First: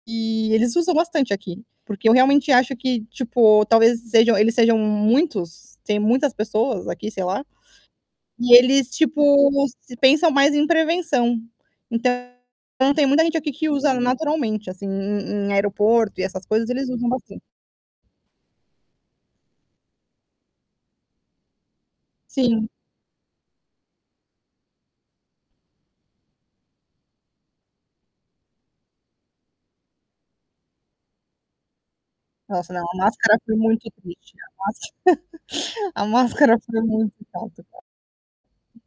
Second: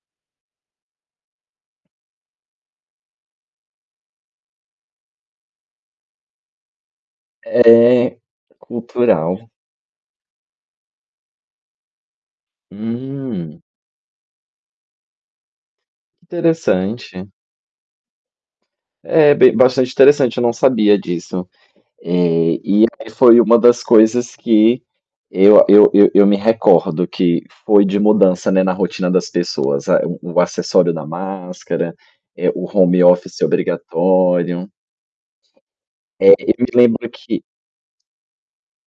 E eles usam bastante aqui, porque eu realmente acho que, tipo, talvez sejam eles sejam muitos, têm muitas pessoas aqui, sei lá, É, e eles, cultural. tipo, se pensam mais em prevenção. Então, tem muita gente aqui Hum. que usa naturalmente, assim, em em aeroporto e essas coisas, eles usam Interessante. bastante. É, bem bastante interessante, eu não sabia disso. Eh, Sim. e aí, foi uma das coisas que eu a eu eu eu me recordo, que foi de mudança, né, na rotina das pessoas: a o acessório da máscara, eh, o Nossa, não. A home máscara office foi muito triste. A obrigatório. máscara a É, eu máscara me foi lembro muito que chato usar.